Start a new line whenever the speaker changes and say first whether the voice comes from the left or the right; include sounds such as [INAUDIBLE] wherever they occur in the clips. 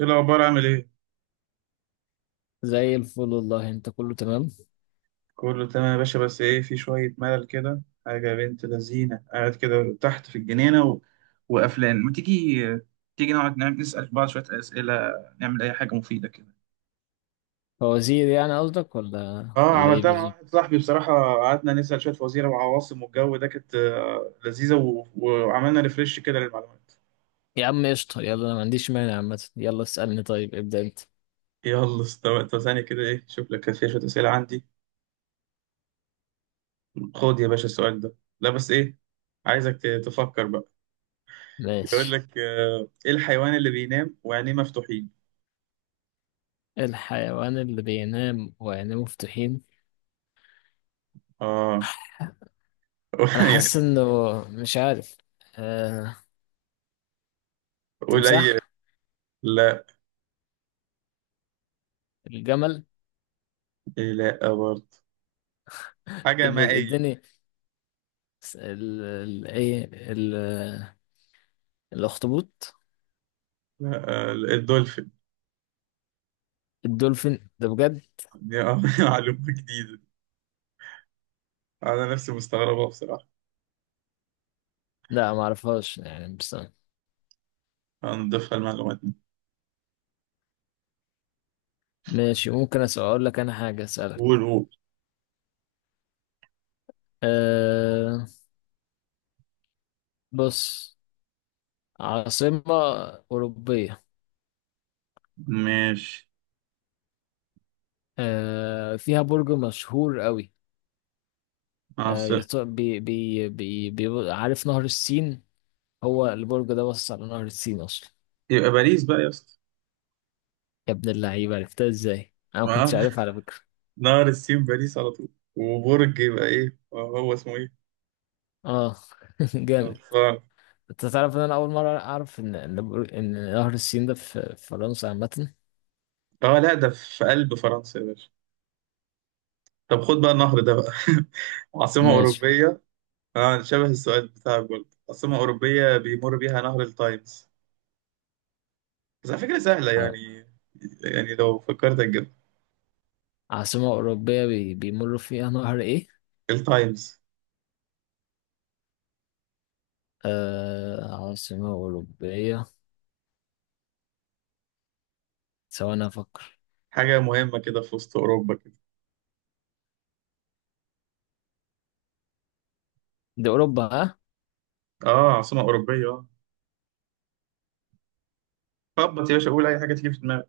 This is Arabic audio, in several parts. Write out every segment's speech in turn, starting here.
right: ايه الاخبار؟ عامل ايه؟
left: زي الفل والله. انت كله تمام؟
right: كله تمام يا باشا، بس ايه في شويه ملل كده. حاجه يا بنت لذينه، قاعد كده تحت في الجنينه وقفلان، ما تيجي تيجي نقعد نعمل نسال بعض شويه اسئله، نعمل اي حاجه مفيده كده.
left: فوزير يعني قصدك، ولا
right: اه
left: ولا ايه
right: عملتها مع
left: بالظبط؟
right: واحد صاحبي بصراحه، قعدنا نسال شويه وزير وعواصم والجو ده، كانت لذيذه وعملنا ريفريش كده للمعلومات.
left: يا عم قشطة. يلا انا ما عنديش مانع عامة. يلا اسألني. طيب ابدأ انت.
right: يلا استوى. طب ثانيه كده، ايه، شوف لك كان فيها شويه اسئله عندي. خد يا باشا السؤال ده. لا بس ايه، عايزك تفكر بقى. يقول
left: ماشي.
right: لك ايه الحيوان اللي بينام وعينيه مفتوحين؟
left: الحيوان اللي بينام وعينيه مفتوحين؟
right: اه. [LAUGHS]
left: انا حاسس
right: يعني
left: انه، مش عارف. آه... تمساح.
right: قليل. لا.
left: الجمل.
right: إيه، لا برضه. حاجة
left: طب
right: مائية.
left: اديني، س- ال... ال... ايه ال... الاخطبوط.
right: لا، الدولفين.
left: الدولفين ده بجد؟
right: دي [LAUGHS] معلومة جديدة، أنا نفسي مستغربها بصراحة.
left: لا، ما اعرفهاش يعني، بس.
right: هنضيفها المعلومات دي.
left: ماشي. ممكن اسأل اقول لك انا حاجة
right: قول
left: اسألك.
right: قول.
left: آه، بص. عاصمة أوروبية.
right: ماشي.
left: فيها برج مشهور قوي. آه
right: عاصمة.
left: يط- بي بي بي بي عارف نهر السين؟ هو البرج ده باصص على نهر السين أصلا.
right: يبقى باريس بقى يا اسطى.
left: يا ابن اللعيبة، عرفتها ازاي؟ أنا ما
right: آه،
left: كنتش عارف على فكرة.
right: [LAUGHS] نهر السين باريس على طول. وبرج يبقى ايه، هو اسمه ايه؟
left: اه. [LAUGHS] جامد.
right: خلصان.
left: انت تعرف ان انا اول مرة اعرف إن نهر السين ده في فرنسا عامة.
right: اه لا، ده في قلب فرنسا يا باشا. طب خد بقى النهر ده بقى. [LAUGHS] عاصمة
left: ماشي.
right: أوروبية. اه، شبه السؤال بتاعك برضه، عاصمة أوروبية بيمر بيها نهر التايمز، بس على فكرة سهلة
left: ع-
right: يعني، يعني لو فكرت أجيب.
left: عاصمة أوروبية بيمر فيها نهر ايه؟
right: التايمز.
left: عاصمة أوروبية. ثواني أفكر.
right: حاجة مهمة كده في وسط أوروبا كده.
left: دي أوروبا، ها؟
right: اه عاصمة أوروبية اه. خبط يا باشا، قول أي حاجة تيجي في دماغك.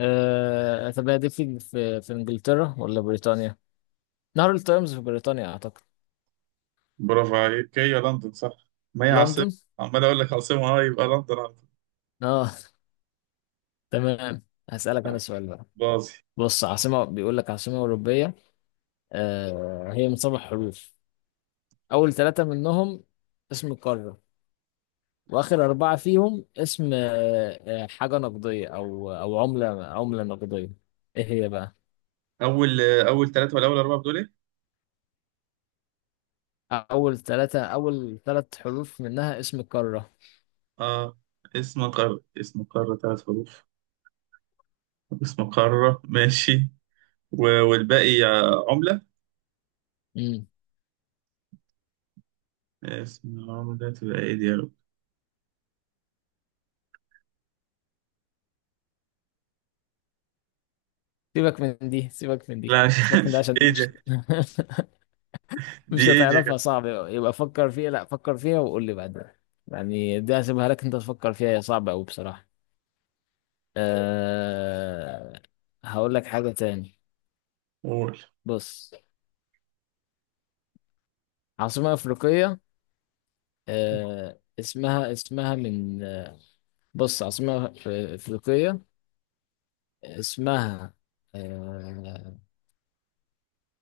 left: طب هي دي في انجلترا ولا بريطانيا؟ نهر التايمز في بريطانيا اعتقد.
right: برافو عليك، هي لندن صح، ما هي عاصمة.
left: لندن.
right: عمال أقول لك عاصمة، اه، يبقى لندن على طول.
left: اه. تمام. هسألك انا
right: آه،
left: سؤال بقى.
right: باظي.
left: بص، عاصمة، بيقول لك عاصمة أوروبية. هي من سبع حروف. أول ثلاثة منهم اسم قارة. وآخر أربعة فيهم اسم، حاجة نقدية، أو عملة نقدية. إيه هي بقى؟
right: أول، أول ثلاثة ولا أول أربعة بتقول إيه؟
left: أول ثلاث حروف منها اسم قارة.
right: اه، اسم قارة، اسم قارة ثلاث حروف، اسم قارة ماشي. والباقي عملة.
left: امم.
right: اسم العمر ده تبقى ايه دي يا رب؟
left: سيبك من دي، سيبك من دي،
right: لا،
left: سيبك من ده
right: [LAUGHS]
left: عشان
right: ايه
left: مش،
right: دي؟
left: [LAUGHS]
right: دي
left: مش
right: ايه دي يا
left: هتعرفها،
right: جدع؟
left: صعب، يبقى فكر فيها. لا، فكر فيها وقول لي بعدين. يعني دي هسيبها لك انت تفكر فيها، هي صعبة أوي بصراحة. أه... هقول لك حاجة تاني.
right: قول.
left: بص. عاصمة أفريقية. اسمها من. بص، عاصمة أفريقية. اسمها أه...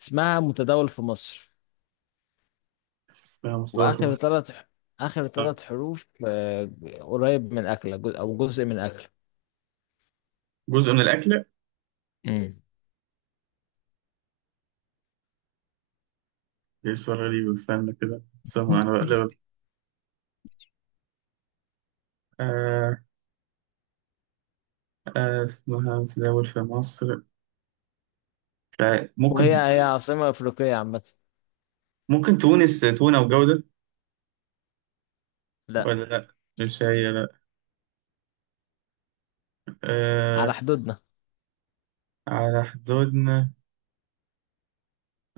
left: اسمها متداول في مصر.
right: اسمها مصدر
left: وآخر
right: مثلا.
left: ثلاث آخر
right: آه.
left: ثلاث حروف، قريب من أكلة، جزء، أو جزء من أكلة.
right: جزء من الأكلة.
left: مم.
right: دي سؤال غريب، استنى كده استنى، أنا
left: [LAUGHS]
right: بقلبك. آه. آه، اسمها متداول في مصر. مش عارف. ممكن
left: وهي هي عاصمة أفريقية عامة.
right: ممكن تونس، تونة وجودة.
left: لا.
right: ولا لأ، مش هي لأ.
left: على
right: آه.
left: حدودنا.
right: على حدودنا.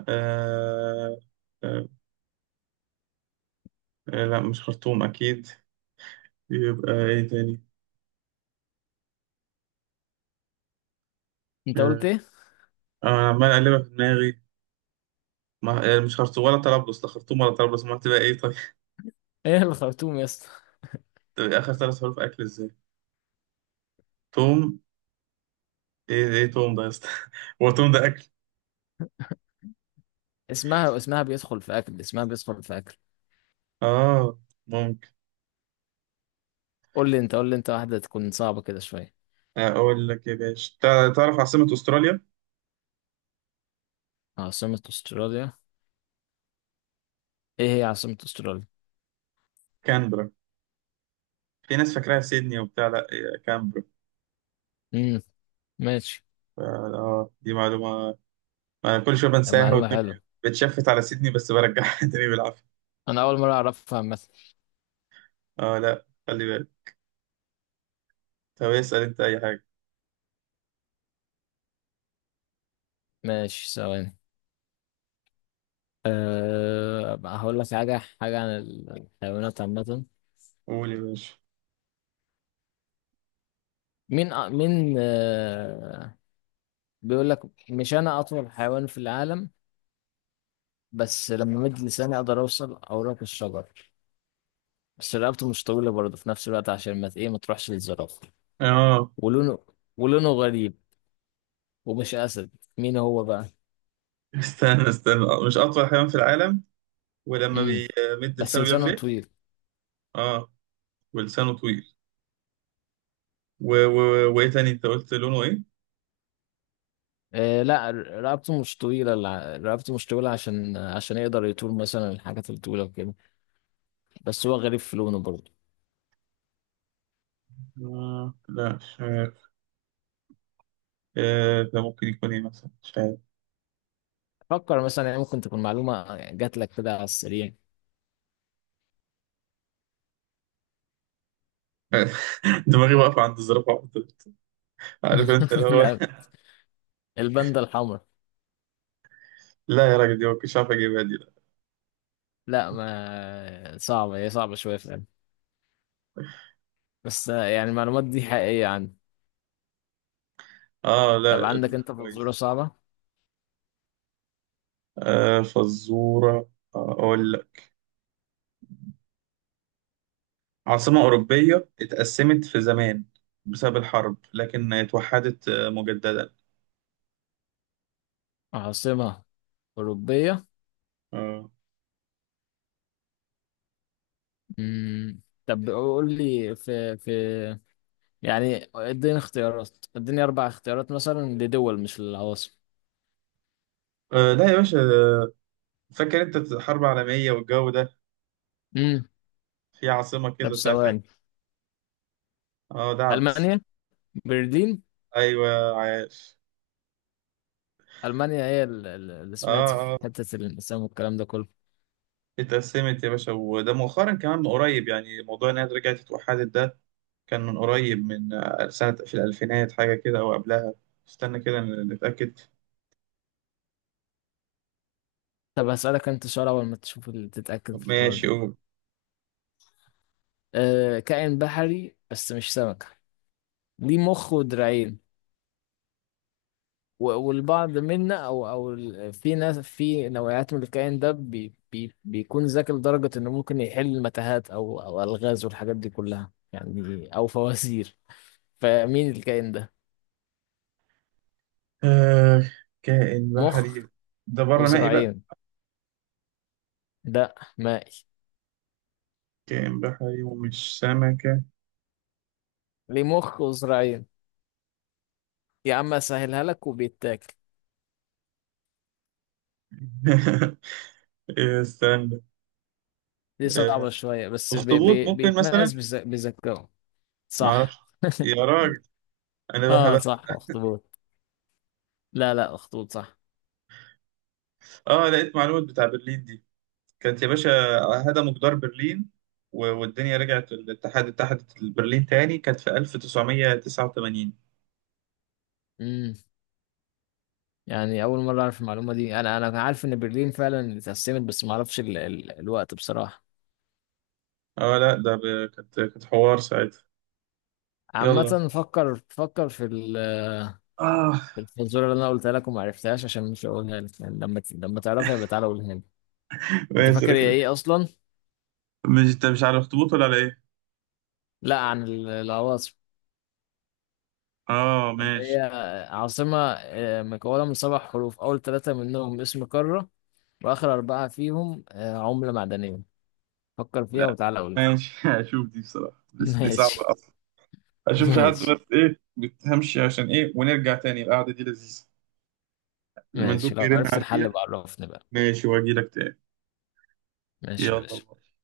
right: آه. آه. آه، لأ مش خرطوم أكيد. يبقى إيه تاني؟
left: انت قلت
right: آه.
left: ايه؟
right: أنا عمال أقلبها في دماغي، ما يعني مش خرطوم ولا طرابلس، لا خرطوم ولا طرابلس ما تبقى ايه طيب. [LAUGHS]
left: ايه الخرطوم يا اسطى؟
right: تبقى اخر ثلاث حروف اكل ازاي؟ توم. ايه ايه توم ده يا اسطى؟ [LAUGHS] هو توم ده اكل؟
left: اسمها بيدخل في اكل، اسمها بيدخل في اكل.
right: اه. ممكن.
left: قول لي انت، قول لي انت واحده تكون صعبه كده شويه.
right: اقول لك يا باشا، تعرف عاصمة استراليا؟
left: عاصمه استراليا؟ ايه هي عاصمه استراليا؟
right: كانبرا. في ناس فاكراها سيدني وبتاع، لا هي كانبرا.
left: امم. ماشي.
right: اه دي معلومة، انا كل شوية بنساها
left: معلومه
right: ودماغي
left: حلوه.
right: بتشفت على سيدني، بس برجعها [LAUGHS] تاني بالعافية.
left: انا اول مره اعرفها عامه.
right: اه لا، خلي بالك. طب اسأل انت اي حاجة.
left: ماشي، ثواني. بقى هقول لك حاجه عن الحيوانات عامه.
right: قول يا باشا.
left: مين بيقول لك، مش انا اطول حيوان في العالم. بس لما مد لساني اقدر اوصل اوراق الشجر. بس رقبته مش طويلة برضه في نفس الوقت عشان ما تروحش للزرافة.
right: اه،
left: ولونه ولونه غريب. ومش أسد. مين هو بقى؟
right: استنى استنى، مش اطول حيوان في العالم، ولما
left: امم.
right: بيمد
left: بس
right: لسانه بيعمل
left: لسانه
right: ايه؟
left: طويل.
right: اه، ولسانه طويل و... و... وايه تاني انت قلت لونه ايه؟
left: لا، رقبته مش طويلة عشان يقدر يطول مثلا الحاجات الطويلة وكده. بس هو غريب في لونه برضه.
right: آه لا مش عارف. آه ده ممكن يكون ايه مثلا، مش عارف.
left: فكر مثلا، يعني ممكن تكون معلومة جات لك كده على السريع.
right: [LAUGHS] دماغي واقفة عند الزرافة على طول. عارف انت اللي
left: [LAUGHS]
right: هو
left: لا.
right: [LAUGHS]
left: الباندا الحمراء.
right: لا يا راجل، دي ما كنتش عارف اجيبها دي لا.
left: لا، ما صعبة، هي صعبة شوية فعلا. بس يعني المعلومات دي حقيقية عندي.
right: اه
left: طب
right: لا.
left: عندك انت فزورة
right: كويس.
left: صعبة؟
right: آه فزورة. آه اقول لك. عاصمة أوروبية اتقسمت في زمان بسبب الحرب، لكن اتوحدت مجددا.
left: عاصمة أوروبية.
right: آه.
left: مم. طب قول لي، في. يعني اديني أربع اختيارات مثلا لدول، مش للعواصم.
right: آه لا يا باشا، فاكر انت الحرب العالمية والجو ده،
left: مم.
right: في عاصمة
left: طب
right: كده ساعتها.
left: ثواني.
right: اه ده عبس.
left: ألمانيا. برلين.
right: ايوه عارف.
left: ألمانيا هي اللي
right: اه
left: سمعت في
right: اه،
left: حتة الانقسام والكلام ده كله.
right: اتقسمت يا باشا، وده مؤخرا كمان من قريب يعني، موضوع انها رجعت اتوحدت ده كان من قريب، من سنة في الألفينات حاجة كده أو قبلها. استنى كده نتأكد.
left: طب هسألك أنت سؤال. أول ما تشوف اللي تتأكد
right: طب
left: في الحوار
right: ماشي
left: ده.
right: قول.
left: كائن بحري بس مش سمكة. ليه مخ ودراعين. والبعض منا، في ناس في نوعيات من الكائن ده، بي بي بيكون ذكي لدرجة انه ممكن يحل متاهات او الغاز والحاجات دي كلها، يعني او فوازير. فمين الكائن ده؟
right: آه كائن بحري.
left: مخ.
right: ده بره مائي بقى.
left: وذراعين. ده مائي.
right: كائن بحري ومش سمكة.
left: ليه مخ وذراعين. يا عم اسهلها لك وبيتاكل.
right: [LAUGHS] إيه، استنى.
left: دي
right: آه،
left: صعبة شوية بس بي
right: أخطبوط
left: بي
right: ممكن
left: بيتميز
right: مثلا.
left: بذكائه.
right: معرفش.
left: صح.
right: يا
left: [LAUGHS]
right: راجل، أنا
left: اه،
right: بهبت.
left: صح، اخطبوط. لا، لا، اخطبوط صح.
right: اه لقيت معلومة بتاع برلين دي، كانت يا باشا، هدموا جدار برلين والدنيا رجعت الاتحاد، اتحدت برلين تاني كانت في 1989.
left: يعني اول مره اعرف المعلومه دي. انا عارف ان برلين فعلا اتقسمت بس ما اعرفش الوقت بصراحه.
right: اه لا ده كانت حوار ساعتها. يلا.
left: عامه، فكر في ال...
right: اه
left: في الفزوره اللي انا قلتها لك وما عرفتهاش، عشان مش هقولها لك يعني لما لما تعرفها يبقى تعالى قولها لي. انت
right: ماشي ده
left: فاكر هي
right: كده.
left: ايه اصلا؟
right: مش انت مش على الاخطبوط ولا على ايه؟
left: لا، عن العواصم
right: اه
left: اللي هي
right: ماشي.
left: عاصمه مكونه من سبع حروف، اول ثلاثه منهم اسم قاره. واخر اربعه فيهم عمله معدنيه. فكر فيها
right: لا
left: وتعالى قول لي.
right: ماشي [LAUGHS] هشوف دي بصراحة،
left: [LAUGHS]
right: دي صعبة
left: ماشي.
right: اصلا. اشوف في حد،
left: ماشي.
right: بس ايه بتهمشي عشان ايه، ونرجع تاني القعدة دي لذيذة. المندوب
left: ماشي لو
right: بيرن
left: عرفت الحل
right: عليا.
left: بعرفني بقى.
right: ماشي، واجي لك تاني.
left: ماشي يا باشا.
right: يلا.